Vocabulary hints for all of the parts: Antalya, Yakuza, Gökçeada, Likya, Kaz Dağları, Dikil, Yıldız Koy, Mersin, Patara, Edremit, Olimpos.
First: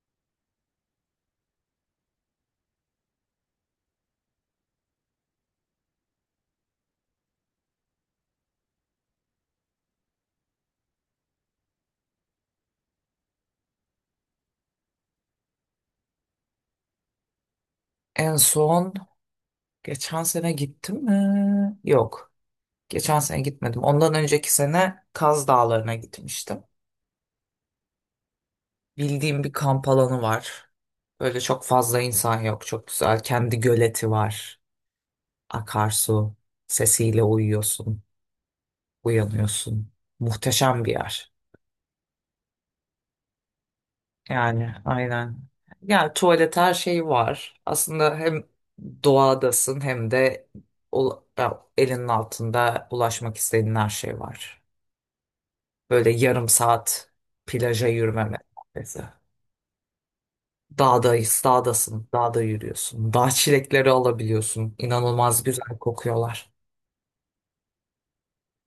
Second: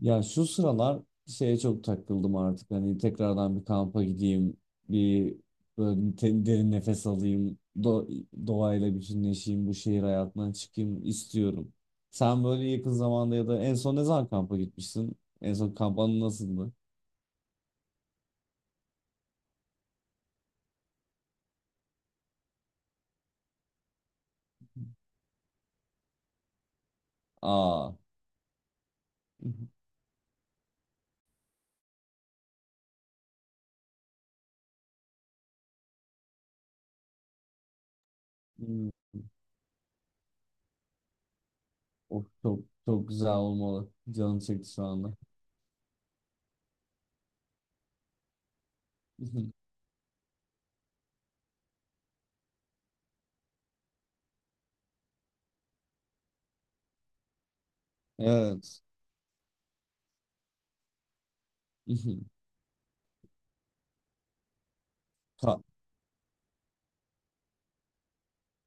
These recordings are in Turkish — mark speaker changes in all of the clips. Speaker 1: Ya şu sıralar şeye çok takıldım artık. Hani tekrardan bir kampa gideyim, bir böyle derin nefes alayım, doğayla bütünleşeyim, bu şehir hayatından çıkayım istiyorum. Sen böyle yakın zamanda ya da en son ne zaman kampa gitmişsin? En son kamp anı nasıldı?
Speaker 2: En son geçen sene gittim mi? Yok. Geçen sene gitmedim. Ondan önceki sene Kaz Dağları'na gitmiştim.
Speaker 1: Aa.
Speaker 2: Bildiğim bir kamp alanı var. Böyle çok fazla insan yok. Çok güzel. Kendi göleti var. Akarsu. Sesiyle uyuyorsun.
Speaker 1: Hmm.
Speaker 2: Uyanıyorsun. Muhteşem bir yer.
Speaker 1: Of, çok çok güzel olmalı. Canım çekti
Speaker 2: Yani
Speaker 1: şu anda.
Speaker 2: aynen. Yani tuvalet her şey var. Aslında hem doğadasın hem de elinin altında ulaşmak istediğin her şey var. Böyle yarım saat plaja yürüme
Speaker 1: Evet.
Speaker 2: mesafesi. Dağdayız, dağdasın, dağda yürüyorsun. Dağ çilekleri alabiliyorsun. İnanılmaz
Speaker 1: Ka-
Speaker 2: güzel kokuyorlar.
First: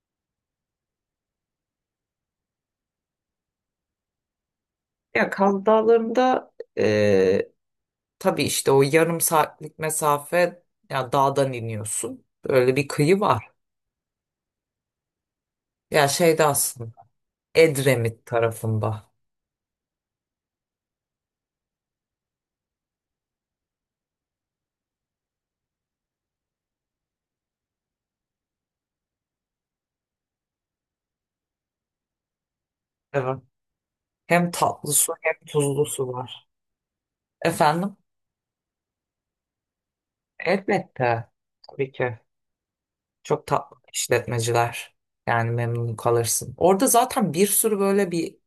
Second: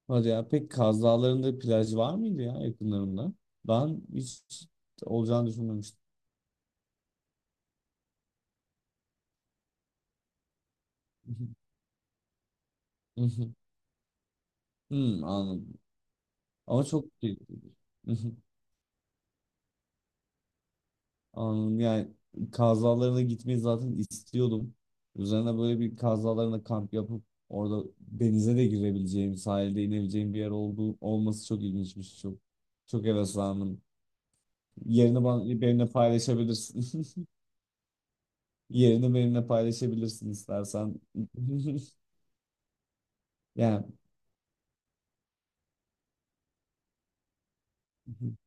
Speaker 1: Hadi ya. Peki Kaz Dağları'nda plaj var mıydı ya yakınlarında? Ben hiç
Speaker 2: Ya
Speaker 1: olacağını
Speaker 2: Kaz
Speaker 1: düşünmemiştim.
Speaker 2: Dağları'nda e, tabii işte o yarım saatlik mesafe ya dağdan iniyorsun. Böyle bir kıyı var.
Speaker 1: Hmm, anladım.
Speaker 2: Ya şeyde
Speaker 1: Ama
Speaker 2: aslında
Speaker 1: çok keyifli.
Speaker 2: Edremit tarafında.
Speaker 1: Anladım. Yani Kaz Dağları'na gitmeyi zaten istiyordum. Üzerine böyle bir Kaz Dağları'nda kamp yapıp orada denize de girebileceğim, sahilde inebileceğim bir yer olduğu olması çok ilginçmiş. Çok çok
Speaker 2: Evet.
Speaker 1: heveslendim.
Speaker 2: Hem tatlı su
Speaker 1: Yerini
Speaker 2: hem
Speaker 1: bana,
Speaker 2: tuzlu
Speaker 1: benimle
Speaker 2: su var.
Speaker 1: paylaşabilirsin.
Speaker 2: Efendim?
Speaker 1: Yerini benimle paylaşabilirsin istersen.
Speaker 2: Elbette. Tabii ki. Çok tatlı
Speaker 1: Yani.
Speaker 2: işletmeciler. Yani memnun kalırsın. Orada zaten bir sürü böyle bir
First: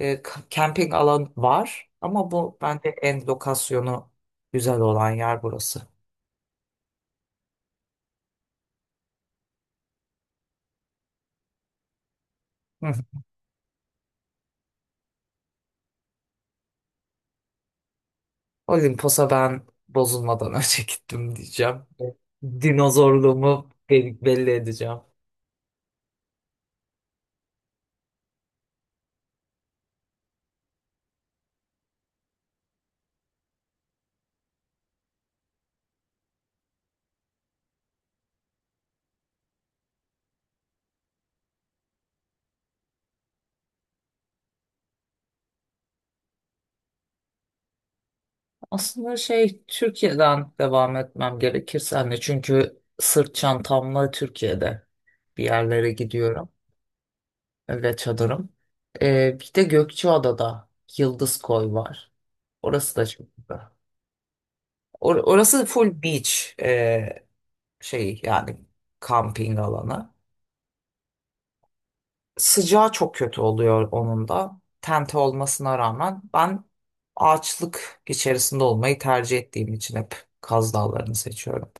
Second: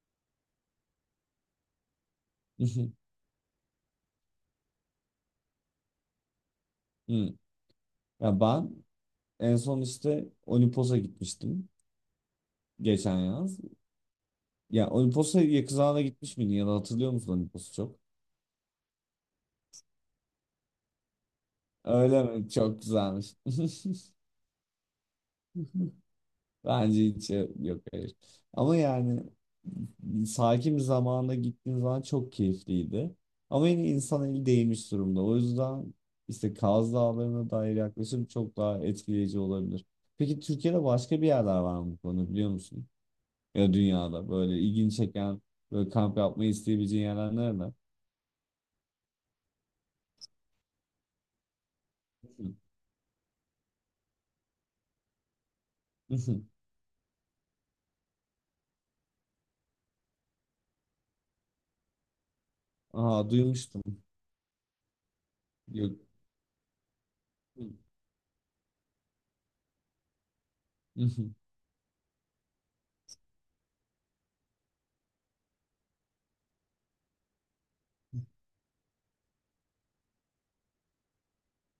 Speaker 2: Camping alan var ama bu bence
Speaker 1: Hı.
Speaker 2: en lokasyonu güzel olan yer burası.
Speaker 1: Ya ben en son işte Olimpos'a gitmiştim
Speaker 2: Hı hı.
Speaker 1: geçen yaz. Ya Olimpos'a Yakuza'na gitmiş miydin ya da hatırlıyor musun Olimpos'u çok?
Speaker 2: Olimpos'a ben bozulmadan önce gittim diyeceğim. Evet.
Speaker 1: Öyle mi? Çok güzelmiş.
Speaker 2: Dinozorluğumu belli edeceğim.
Speaker 1: Bence hiç, yok, hayır. Ama yani sakin bir zamanda gittiğim zaman çok keyifliydi. Ama yine insan eli değmiş durumda. O yüzden işte Kaz Dağları'na dair yaklaşım çok daha etkileyici olabilir. Peki Türkiye'de başka bir yerler var mı bu konuda biliyor musun? Ya dünyada böyle ilgini çeken böyle kamp yapmayı isteyebileceğin yerler nerede?
Speaker 2: Aslında şey Türkiye'den devam etmem gerekirse hani çünkü sırt çantamla Türkiye'de bir yerlere gidiyorum ve çadırım. Bir de Gökçeada'da Yıldız Koy var. Orası da çok
Speaker 1: Aa,
Speaker 2: güzel.
Speaker 1: duymuştum.
Speaker 2: Orası full
Speaker 1: Gök...
Speaker 2: beach. Şey yani kamping alanı. Sıcağı çok kötü oluyor onun da. Tente olmasına rağmen ben ağaçlık içerisinde olmayı tercih ettiğim için hep Kaz Dağları'nı seçiyorum.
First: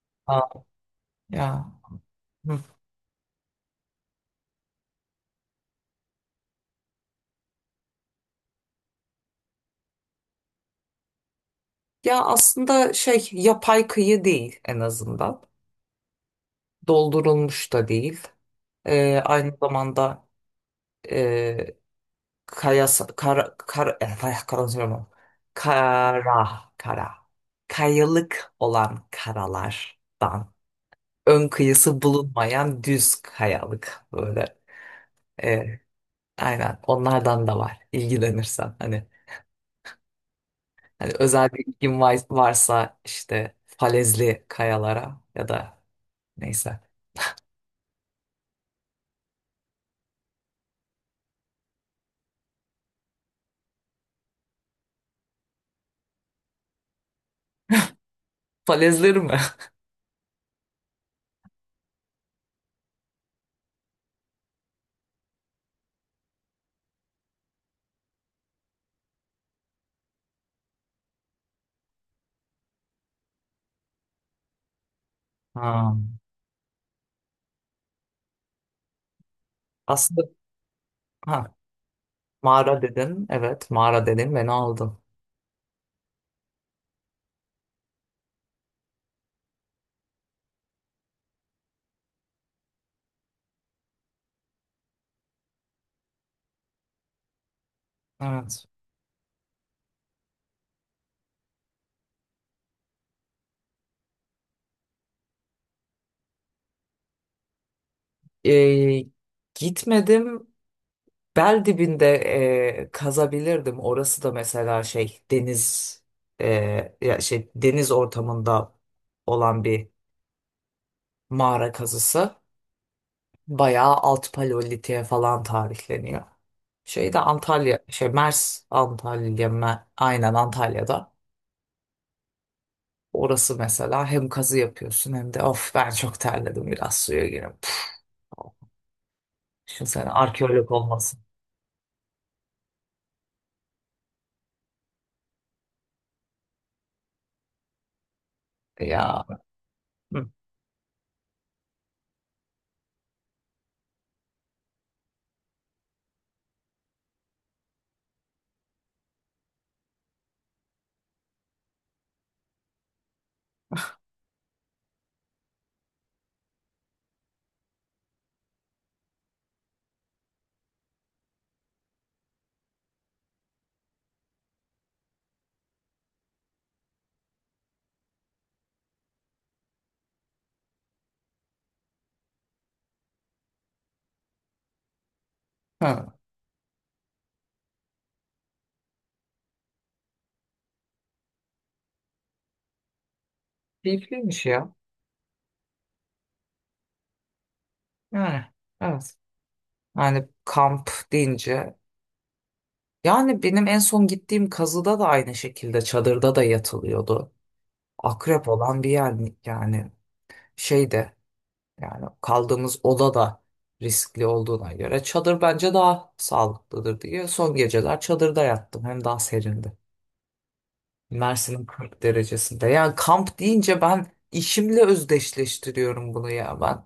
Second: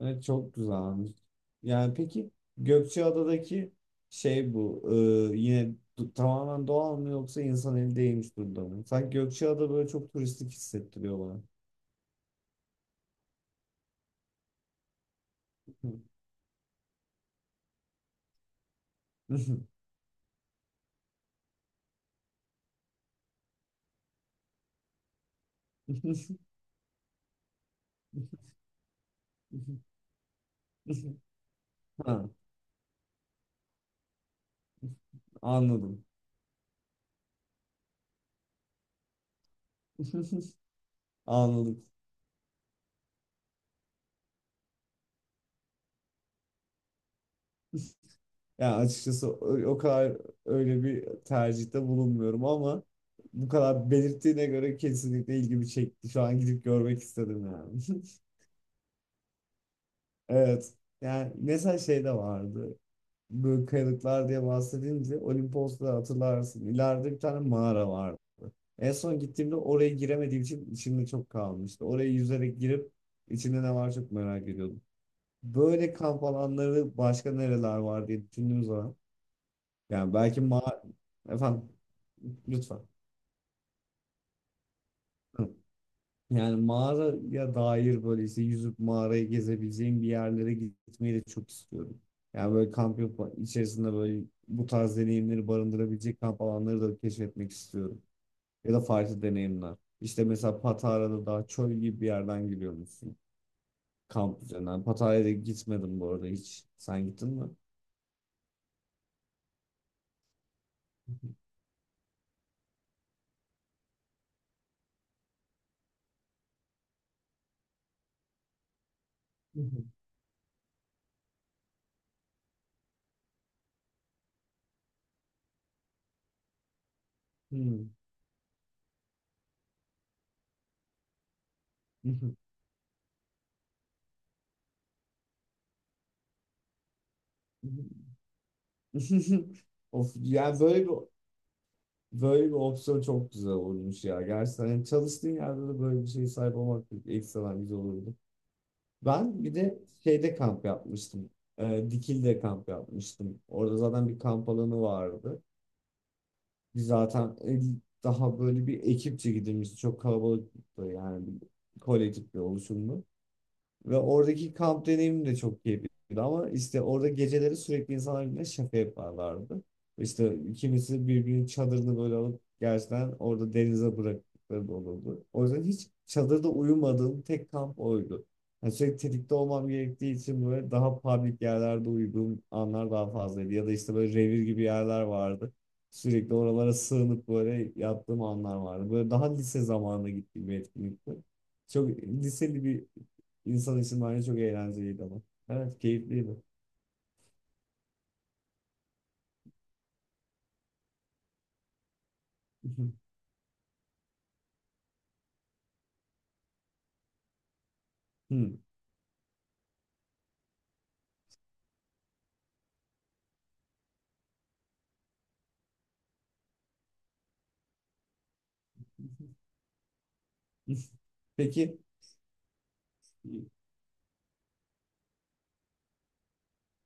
Speaker 1: Evet,
Speaker 2: Aa.
Speaker 1: çok güzelmiş.
Speaker 2: Ya.
Speaker 1: Yani peki
Speaker 2: Hı.
Speaker 1: Gökçeada'daki şey bu yine tamamen doğal mı yoksa insan eli değmiş durumda mı? Sanki Gökçeada böyle çok turistik hissettiriyor bana.
Speaker 2: Ya aslında şey yapay kıyı değil en azından. Doldurulmuş da değil. Aynı zamanda e, kaya konuşamıyorum. Kara kara kayalık olan karalardan ön kıyısı
Speaker 1: Ha,
Speaker 2: bulunmayan düz kayalık böyle. E,
Speaker 1: anladım.
Speaker 2: aynen onlardan da var ilgilenirsen. Hani özel bir
Speaker 1: Anladım.
Speaker 2: varsa işte falezli kayalara ya da neyse.
Speaker 1: Yani açıkçası o kadar öyle bir tercihte bulunmuyorum ama bu kadar belirttiğine göre kesinlikle ilgimi çekti. Şu an gidip görmek istedim yani.
Speaker 2: Falezleri mi?
Speaker 1: Evet. Yani mesela şey de vardı. Böyle kayalıklar diye bahsedince Olimpos'ta hatırlarsın. İleride bir tane mağara vardı. En son gittiğimde oraya giremediğim için içimde çok kalmıştı. Oraya yüzerek girip içinde ne var çok merak ediyordum. Böyle
Speaker 2: Ha.
Speaker 1: kamp alanları başka nereler var diye düşündüğüm zaman yani
Speaker 2: Aslında
Speaker 1: belki ma,
Speaker 2: ha,
Speaker 1: efendim, lütfen.
Speaker 2: mağara dedin. Evet mağara dedin beni aldın.
Speaker 1: Hı. Yani mağaraya dair böyle işte yüzüp mağarayı gezebileceğim bir yerlere gitmeyi de çok istiyorum. Yani böyle kamp yapıp içerisinde böyle bu tarz deneyimleri barındırabilecek kamp alanları da keşfetmek istiyorum.
Speaker 2: Evet.
Speaker 1: Ya da farklı deneyimler. İşte mesela Patara'da daha çöl gibi bir yerden giriyormuşsun kamp üzerinden. Patara'ya da gitmedim bu arada hiç. Sen gittin mi?
Speaker 2: E, gitmedim. Bel dibinde kazabilirdim. Orası da mesela şey deniz e, ya şey deniz ortamında olan bir mağara kazısı. Bayağı alt paleolitiğe falan tarihleniyor. Şey de
Speaker 1: Hı
Speaker 2: Antalya,
Speaker 1: hı.
Speaker 2: şey Mers Antalya, Me- aynen Antalya'da.
Speaker 1: Hı hı.
Speaker 2: Orası mesela hem kazı yapıyorsun hem de of ben çok terledim biraz suya gireyim. Şimdi sen
Speaker 1: Of, yani
Speaker 2: arkeolog
Speaker 1: böyle bir,
Speaker 2: olmasın.
Speaker 1: böyle bir opsiyon çok güzel olmuş ya. Gerçekten yani çalıştığın yerde de böyle bir şeye sahip olmak ekstradan güzel olurdu.
Speaker 2: Ya.
Speaker 1: Ben bir de
Speaker 2: Hı.
Speaker 1: şeyde kamp yapmıştım. Dikil'de kamp yapmıştım. Orada zaten bir kamp alanı vardı. Biz zaten daha böyle bir ekipçe gidilmişti. Çok kalabalıktı yani bir kolektif bir oluşumdu. Ve oradaki kamp deneyimim de çok keyifliydi ama işte orada geceleri sürekli insanlar birbirine şaka yaparlardı. İşte kimisi birbirinin çadırını böyle alıp gerçekten orada denize bıraktıkları da olurdu. O yüzden hiç çadırda uyumadığım tek kamp oydu. Yani sürekli tetikte olmam gerektiği için böyle daha public yerlerde uyuduğum anlar daha fazlaydı. Ya da işte böyle revir gibi yerler vardı.
Speaker 2: Hı.
Speaker 1: Sürekli oralara sığınıp böyle yattığım anlar vardı. Böyle daha lise zamanına gittiğim bir etkinlikti. Çok liseli bir İnsan isimleri çok
Speaker 2: Keyifliymiş ya.
Speaker 1: eğlenceliydi ama. Evet, keyifliydi.
Speaker 2: Yani. Evet. Yani kamp deyince. Yani benim en son gittiğim kazıda da aynı şekilde çadırda da yatılıyordu. Akrep
Speaker 1: Hmm.
Speaker 2: olan bir yer mi- yani şey de yani kaldığımız oda da riskli olduğuna göre çadır bence daha sağlıklıdır diye son geceler çadırda yattım. Hem daha serindi. Mersin'in
Speaker 1: Peki,
Speaker 2: 40 derecesinde. Yani kamp
Speaker 1: e,
Speaker 2: deyince ben işimle özdeşleştiriyorum bunu ya ben.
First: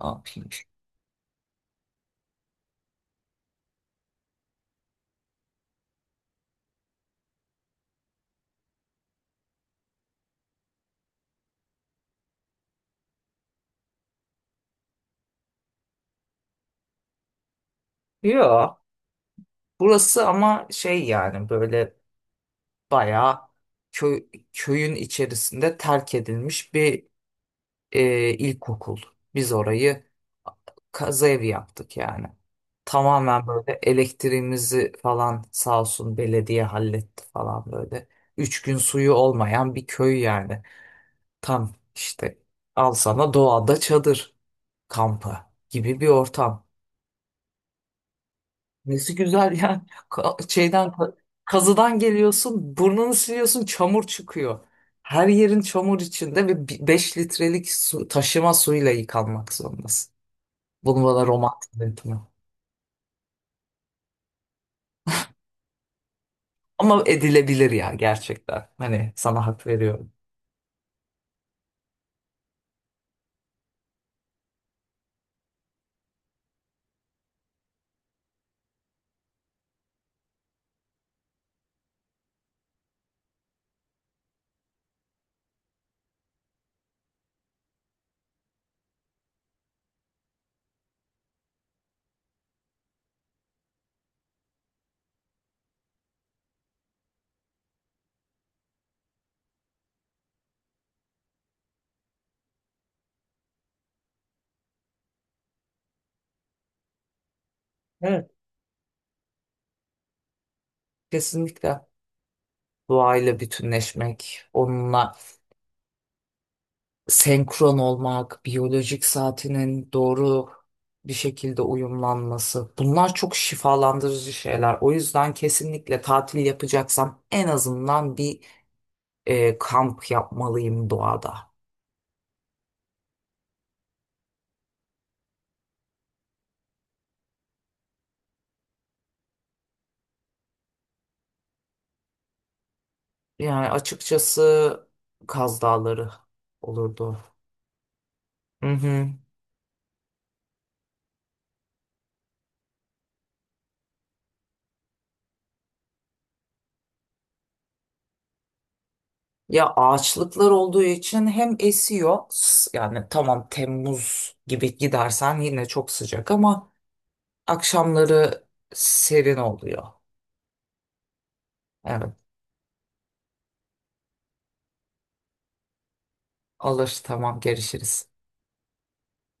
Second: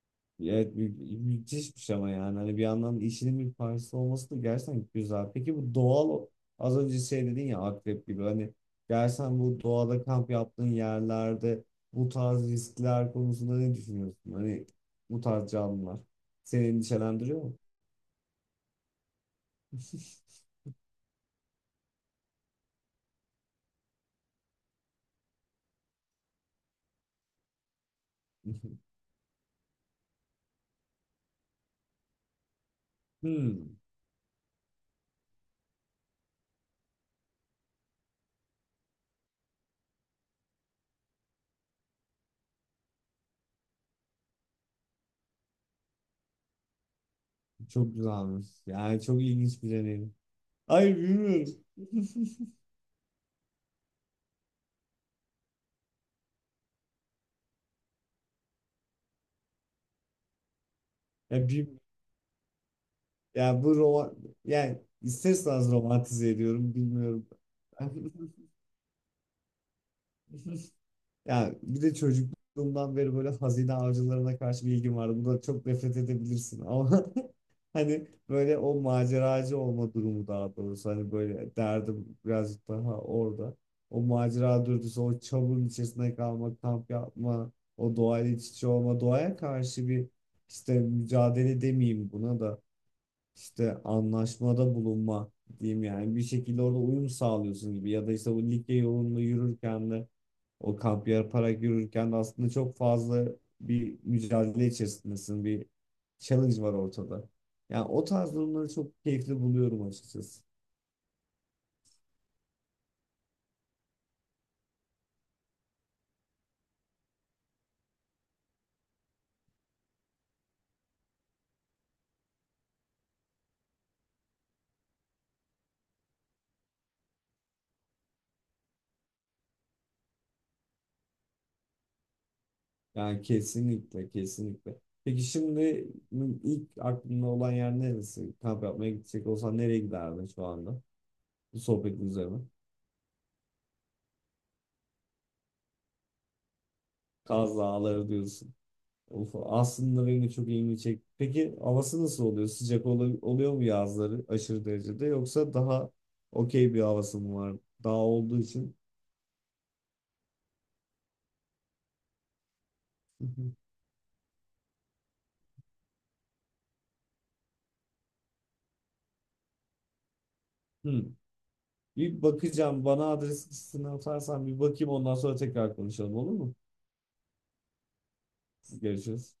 Speaker 2: Ne yapayım?
Speaker 1: evet, müthişmiş ama yani hani bir yandan işinin bir parçası olması da gerçekten güzel. Peki bu doğal, az önce şey dedin ya akrep gibi, hani gerçekten bu doğada kamp yaptığın yerlerde bu tarz riskler konusunda ne düşünüyorsun? Hani bu tarz canlılar seni endişelendiriyor mu?
Speaker 2: Yok. Burası ama şey yani böyle bayağı köy, köyün içerisinde terk edilmiş bir ilkokul. Biz orayı kaza evi yaptık yani. Tamamen böyle
Speaker 1: Hmm,
Speaker 2: elektriğimizi falan sağ olsun belediye halletti falan böyle. Üç gün suyu olmayan bir köy yani. Tam işte al sana doğada çadır kampı gibi bir ortam.
Speaker 1: çok güzelmiş. Yani
Speaker 2: Nesi
Speaker 1: çok
Speaker 2: güzel
Speaker 1: ilginç bir
Speaker 2: yani.
Speaker 1: deneyim.
Speaker 2: Ka- şeyden
Speaker 1: Hayır,
Speaker 2: ka-
Speaker 1: bilmiyorum.
Speaker 2: kazıdan geliyorsun, burnunu siliyorsun, çamur çıkıyor. Her yerin çamur içinde ve 5 litrelik su, taşıma suyla yıkanmak zorundasın. Bunu bana
Speaker 1: Ya, bir,
Speaker 2: romantik etme.
Speaker 1: ya bu roman, yani ister istemez romantize ediyorum,
Speaker 2: Ama
Speaker 1: bilmiyorum.
Speaker 2: edilebilir ya gerçekten. Hani sana hak veriyorum.
Speaker 1: Ya bir de çocukluğumdan beri böyle hazine avcılarına karşı bir ilgim vardı. Buna çok nefret edebilirsin ama hani böyle o maceracı olma durumu daha doğrusu. Hani böyle derdim birazcık daha orada. O macera dürtüsü, o çamurun içerisinde kalma, kamp yapma, o doğayla iç içe olma, doğaya karşı bir işte mücadele demeyeyim buna da, işte anlaşmada bulunma diyeyim, yani bir şekilde orada uyum sağlıyorsun gibi. Ya da işte bu Likya yolunda yürürken de o kamp yaparak yürürken de aslında çok fazla bir mücadele içerisindesin, bir challenge var ortada. Yani o
Speaker 2: Evet,
Speaker 1: tarz durumları çok keyifli buluyorum açıkçası.
Speaker 2: kesinlikle. Doğayla bütünleşmek, onunla senkron olmak, biyolojik saatinin doğru bir şekilde uyumlanması. Bunlar çok şifalandırıcı şeyler. O yüzden kesinlikle tatil yapacaksam en azından bir kamp yapmalıyım doğada.
Speaker 1: Yani kesinlikle kesinlikle. Peki şimdi ilk aklında olan yer neresi? Kamp yapmaya gidecek olsan nereye giderdin şu anda? Bu sohbetin üzerine.
Speaker 2: Yani açıkçası Kaz Dağları olurdu.
Speaker 1: Kaz Dağları diyorsun.
Speaker 2: Hı hı.
Speaker 1: Of, aslında benim de çok ilgimi çekti. Peki havası nasıl oluyor? Sıcak oluyor mu yazları aşırı derecede yoksa daha okey bir havası mı var? Dağ olduğu için.
Speaker 2: Ya ağaçlıklar olduğu için hem esiyor yani tamam Temmuz gibi gidersen yine çok sıcak ama akşamları serin oluyor.
Speaker 1: Hmm.
Speaker 2: Evet
Speaker 1: Bir bakacağım. Bana adres listesini atarsan bir bakayım ondan sonra tekrar konuşalım, olur mu?
Speaker 2: alır tamam görüşürüz.
Speaker 1: Görüşürüz.